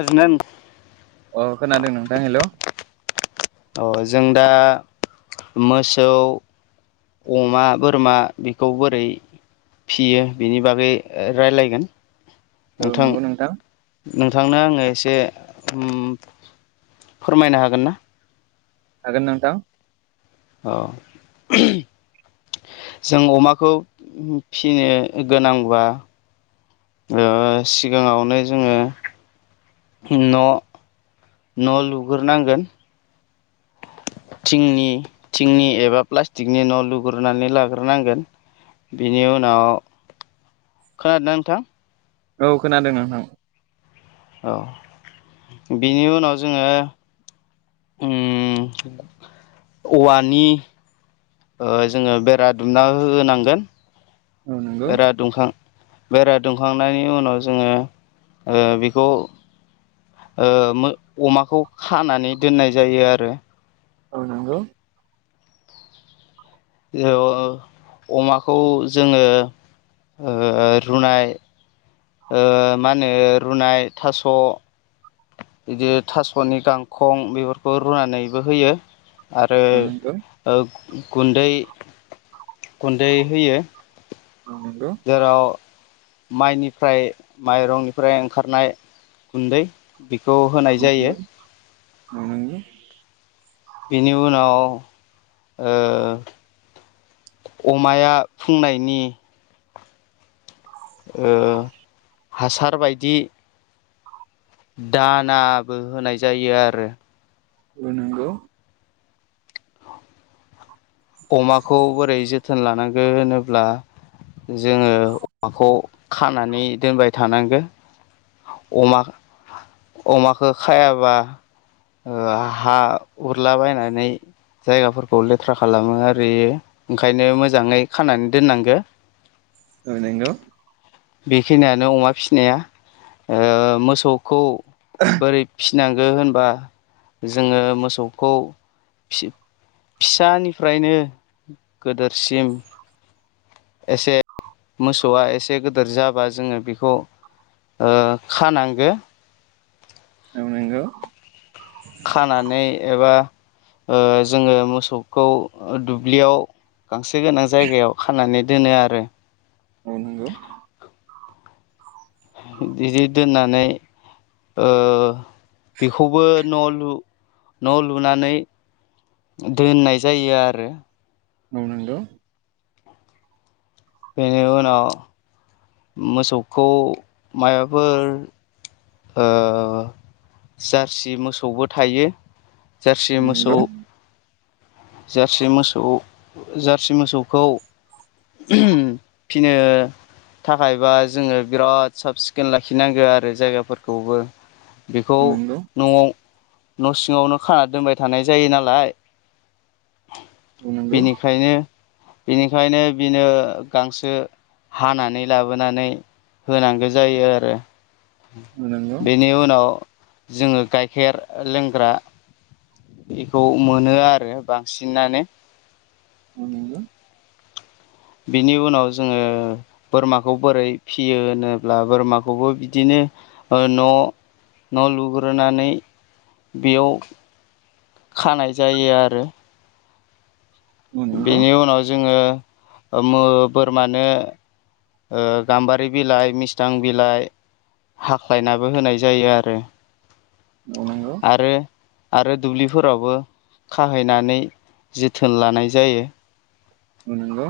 खोनादोंना अ खोनादों नोंथां हेल'। अ जों दा मोसौ। अमा बोरमा बेखौ बोरै फियो बिनि बागै राय्लायगोन। औ नंगौ नोंथां नोंथांनो आङो एसे फोरमायनो हागोन ना? हागोन नोंथां। औ जों अमाखौ फिनो गोनांबब्ला। सिगाङावनो जोङो। न' न' लुग्रोनांगोन। थिंनि थिंनि एबा प्लास्टिकनि न' लुग्रोननानै लाग्रोनांगोन। बेनि उनाव खोनादों नोंथां। औ खोनादों नोंथां। औ बिनि उनाव जोङो औवानि। जोङो बेरा दुमना होनांगोन। औ नंगौ बिराद दुंखां बेरा दुंखांनायनि उनाव जोङो बेखौ अमाखौ खानानै दोननाय जायो आरो। आनांगौ। अमाखौ जोङो ओ रुनाय मा होनो रुनाय थास' बिदि थासप'नि गांखं बेफोरखौ रुनानैबो होयो। आरो औ नंगौ गुन्दै गुन्दै होयो। औ नंगौ जेराव। माइनिफ्राय माइरंनिफ्राय ओंखारनाय गुन्दै। खौ होनाय जायो। अनोंनि। बेनि उनाव। अमाया फुंनायनि। हासार बायदि। दानाबो होनाय जायो आरो। नंगौ। अमाखौ बोरै जोथोन लानांगोन होनोब्ला। जोङो अमाखौ खानानै दोनबाय थानांगोन। अमा अमाखौ खायाबा हा उरलाबायायनानै जायगाफोरखौ लेथ्रा खालामो ओरयो ओंखायनो मोजाङै खानानै दोननांगो [inaudible] नांगौ बेखिनियानो अमा फिसिनाया मोसौखौ बोरै फि फिनांगौ होनबा जोङो मोसौखौ फि फिसानिफ्रायनो गोदोरसिम एसे मोसौआ एसे गो गिदोर जाबा जोङो बेखौ खानांगौ औ नोंगौ खानानै एबा जोङो मोसौखौ दुब्लियाव गांसो गोनां जायगायाव खानानै दोनो आरो औ नंगौ ओ बिदि दोननानै बेखौबो न' न' लुनानै दोननाय जायो आरो ओम नांगौ बेनि उनाव मोसौखौ माबाफोर ओ जारसि मोसौबो थायो जार सि औ मोसौ नंगौ जारसि मोसौ जारसि मोसौखौ फिनो थाखायबा जोङो बिराद साब सिखोन लाखिनांगौ आरो जायगाफोरखौबो बेखौ औ नंगौ औ नंगौ औ नंगौ औ नंगौ औ नंगौ न'आव न' सिङावनो खाना दोनबाय थानाय जायो नालाय औ नंगौ बिनिखायनो बिनिखायनो बिनो गांसो हानानै लाबोनानै होनांगौ जायो आरो बेनि उनाव जोङो गाइखेर लोंग्रा बेखौ मोनो आरो बांसिनानो नंगौ बिनि उनाव जोङो बोरमाखौ बोरै फियो होनोब्ला बोरमाखौबो बिदिनो न' न' लुग्रोनानै बेयाव खानाय जायो आरो बेनि उनाव जोङो बोरमानो ओ गाम्बारि बिलाइ मिस्थां बिलाइ हाख्लायनाबो होनाय जायो आरो औ नंगौ आरो आरो दुब्लिफोरावबो खाहैनानै जोथोन लानाय जायो औ नंगौ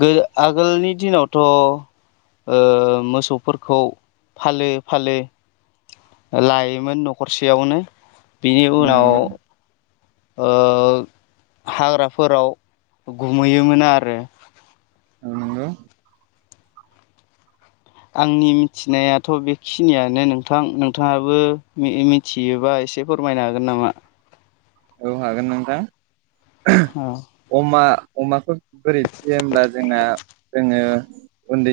गो आगोलनि दिनावथ' ओ मोसौफोरखौ फालो फालो लायोमोन न'खरसेयावनो बिनि उनाव ओ हाग्राफोराव गुमहैयोमोन आरो औ नंगौ आंनि मिथिनायाथ' बेखिनियानो नोंथां नोंथाङाबो मिथिहबाय एसे फोरमायनो हागोन नामा औ हागोन नोंथां औ अमा अमाखौ बोरैथि होमब्ला जोंना जोङो उन्दै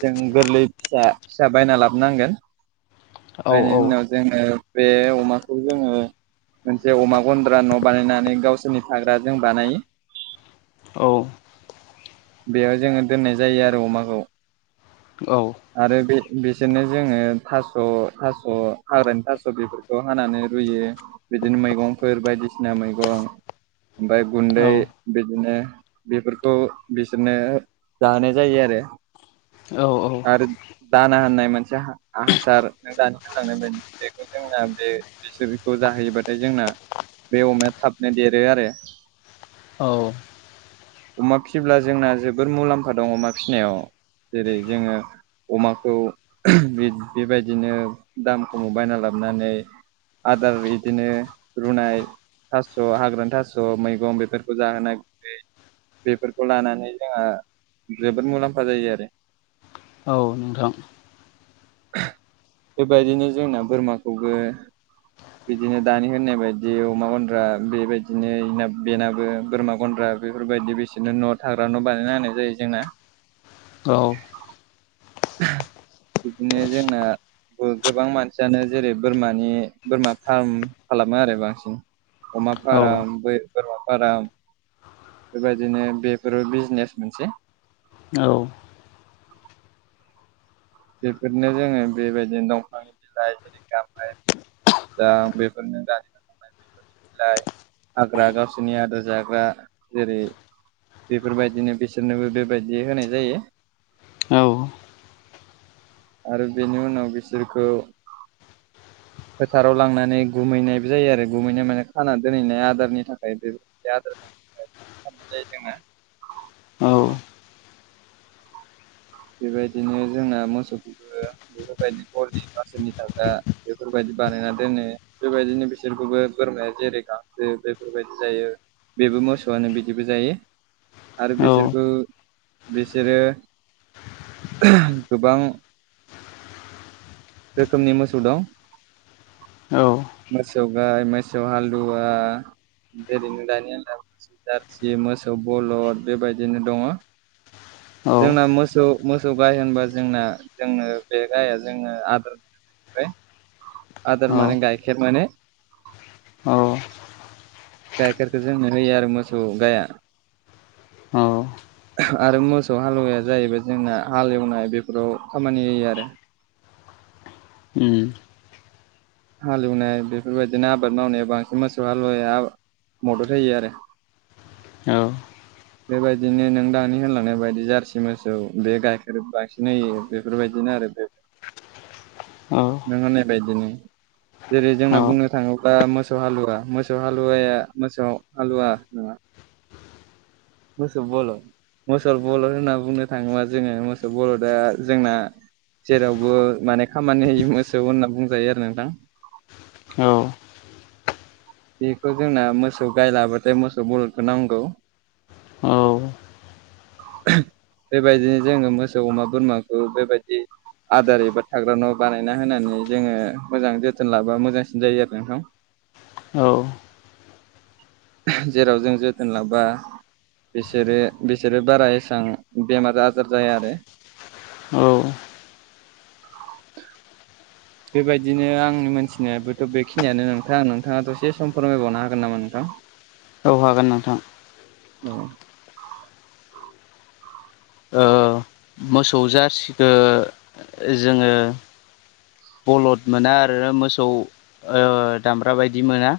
जों गोरलै फिसा फिसा बायना लाबोनांगोन औ बायनायनि उनाव जोङो बे अमाखौ जोङो मोनसे अमा गन्द्रा न' बानायनानै गावसोरनि थाग्रा जों बानायो औ बेयाव जोङो दोननाय जायो आरो अमाखौ औ आरो बे बिसोरनो जोङो थास' थास' हाग्रानि थास' बेफोरखौ हानानै रुयो बिदिनो मैगंफोर बायदिसिना मैगं ओमफफ्राय गुन्दै बिदिनो बेफोरखौ बिसोरनो जाहोनाय जायो आरो औ आरो दाना हा होननाय मोनसे हासार लांनाय बायदि बेखौ जोंना बे बिसोरखौ जाहैयोबाथाय जोंना बे अमाया थाबनो देरो आरो औ अमा फिसिब्ला जोंना जोबोर मुलाम्फा दं अमा फिसिनायाव जेरै जोङो अमाखौ बेबायदिनो दाम खमाव बायना लाबोनानै आदार बिदिनो रुनाय थास' हाग्रानि थास' मैगं बेफोरखौ जाहोनो नागिरै बेफोरखौ लानानै जोंहा जोबोद मुलाम्फा जायो आरो औ नोंथां बेबायदिनो जोंना बोरमाखौबो बिदिनो दानि होननाय बायदि अमा गनन्द्रा बेबायदिनो बेनाबो बोरमा गन्द्रा बेफोरबायदि बिसोरनो न' थाग्रा न' बानायना होनाय जायो जोंना औ। बिदिनो जोंना गोबां मानसियानो जेरै बोरमानि बोरमा फार्म खालामो आरो बांसिन अमा औ फाराम बोरमा फाराम बेबायदिनो बेफोरो बिजनेस मोनसे औ बेफोरनो जोङो बेबायदिनो दंफांनि बिलाइ जेरै गामाइ दा बेफोरनो द बिलाइ हाग्रा गावसोरनि आदार जाग्रा जेरै बेफोरबायदिनो बिसोरनोबो बेबायदि होनाय जायो औ। आरो बेनि उनाव बिसोरखौ [inaudible] बुंथिगिरिनि जेबो खोनानो मोननाय जायाखै फोथाराव लांनानै गुमैनायबो जायो आरो गुमैनाय माने खाना दोनहैनाय आदारनि थाखाय बेबाय आदार जानो थाखाय थ जायदिङा औ बेबायदिनो जोंना मोसौखौबो बेफोरबायदि गलि बिसोरनि थाग्रा बेफोरबायदि बानायना दोनो बेबायदिनो बिसोरखौबो बोरमाया जेरै गांसो बेफोरबायदि जायो बेबो मोसौआनो बिदिबो जायो आरो औ बिसोरखौ बिसोरो गोबां रोखोमनि मोसौ दं औ मोसौ गाय मोसौ हालुवा जेरैनो दानियाद जारसि मोसौ बलद बेबायदिनो दङ औ जोंना मोसौ मोसौ मोसौ गाइ होनबा जोंना जोंनो बे गाइाया जोंनो आदार जफ्राय आदार माने गाइखेर माने गाइखेरखौ जोंनो होयो आरो मोसौ गाया औ। आरो मोसौ हालुवाया जाहैबाय जोंना हाल एवनाय बेफोराव खामानि होयो आरो उम। हालेवनाय बेफोरबायदिनो आबाद मावनायाव बांसिन मोसौ हालुवाया मदद होयो आरो औ बेबायदिनो नों दानि होनलांनाय बायदि जारसि मोसौ बे गाइखेर बांसिन होयो बेफोर बिदिनो आरो [unintelligible] [inaudible] नों होननाय बायदिनो जेरै जोंना बुंनो थाङो बा मोसौ हालुवा मोसौ हालुवाया मोसौ हालुवा नङा मोसौ बलद मोसौ बलद होनना बुंनो थाङोबा जोङो मोसौ बलदा जोंना जेरावबो माने खामानि होयि मोसौ होनना बुंजायो आरो नोंथां। औ बेखौ जोंना मोसौ गाय लाबाथाय मोसौ बलदखौ नांगौ। [inaudible] [unintelligible] बेबायदिनो जोङो मोसौ अमा बोरमाखौ बेबायदि आदार एबा थाग्रा न' बानायना होनानै जोङो मोजां जोथोन लाबा मोजांसिन जायो आरो नोंथां। औ जेराव जों जोथोन लाबा बिसोरो बिसोरो बारा एसां बेमार आजार जाया आरो। औ बेबायदिनो आंनि मोनथिनायाबोथ' बेखिनियानो नोंथां नोंथाङा दसे सम फोरमायबावनो हागोन नामा नोंथां? औ हागोन नोंथां। औ [inaudible] ओ मोसौ जारसिखो जोङो बलद मोना आरो मोसौ ओ दामब्रा बायदि मोना।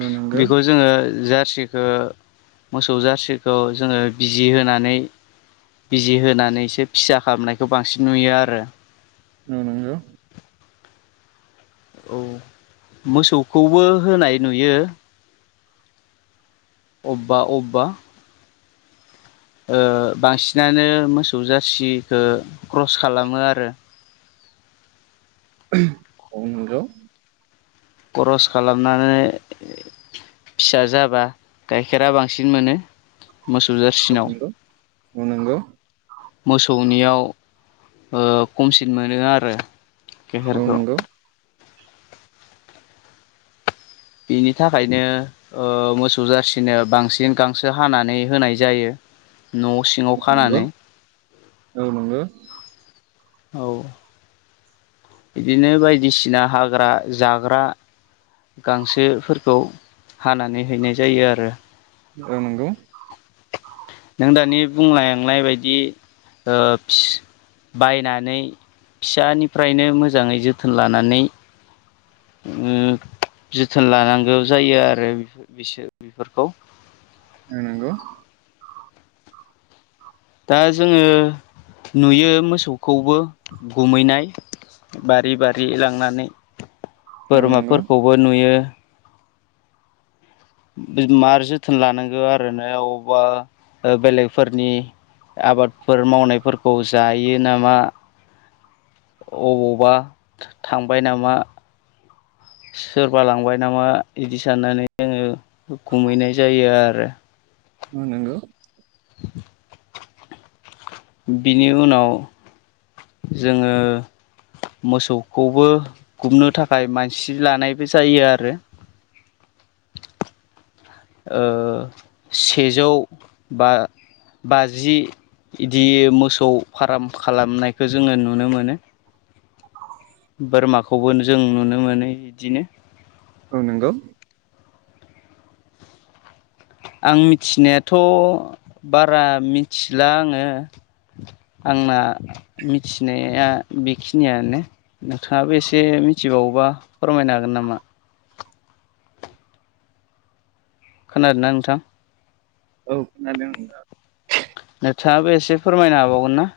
औ नंगौ बेखौ जोङो जा सिखौ मोसौ जारसिखौ जोङो बिजि होनानै बिजि होनानैसो फिसा खामनायखौ बांसिन नुयो आरो‌। औ नोंगौ। औ मोसौखौबो होनाय नुयो। अब्बा अब्बा ओ बांसिनानो मोसौ जारसिखौ क्रस खालामो आरो [unintelligible] औ नंगौ खरस खालामनानै फिसा जाबा गाइखेरा बांसिन मोनो‌। औ नंगौ औ नंगौ मोसौनियाव ओ खमसिन मोनो आरो औ गाइखेरखौ नंगौ बिनि थाखायनो ओ मोसौ जाारसिनो बांसिन गांसो हानानै होनाय जायो। न' सिङाव औ नंगौ खानानै औ नंगौ औ बिदिनो बायदिसिना हाग्रा जाग्रा गांसोफोरखौ हानानै हैनाय जायो आरो ओं नोंगौ नों दानि बुंलायनाय बायदि ओ फिस बायनानै फिसानिफ्रायनो मोजाङै जोथोन लानानै उम जोथोन लानांगौ जायो आरो बिफोर बिसोर बिफोरखौ। औ नोंगौ दा जोङो नुयो मोसौखौबो गुमैनाय‌। बारि बारि लांनानै औ बोरमाफोरखौबो नुयो। मार जोथोन लानांगौ आरो ना अबावबा बेलेगफोरनि आबादफोर मावनायफोरखौ जायो नामा अबावबा थांबाय नामा सोरबा लांबाय नामा बिदि साननानै जोङो गुमहैनाय जायो आरो औ नांगौ बिनि उनाव जोङो मोसौखौबो गुमनो थाखाय मानसि लानायबो जायो आरो [inaudible] ओ सेजौ बा बाजि बिदि मोसौ फार्म खालामनायखौ जोङो नुनो मोनो बोरमाखौबो जों नुनो मोनो बिदिनो औ नंगौ आं मिथिनायाथ' बारा मिथिला आङो आंना मिथिनाया बेखिनियानो नोंथाङाबो एसे मिथिबावोबा फोरमायनो हागोन नामा खोनादोंना नोंथां औ खोनादों नोंथाङाबो एसे फोरमायनो हाबावगोन ना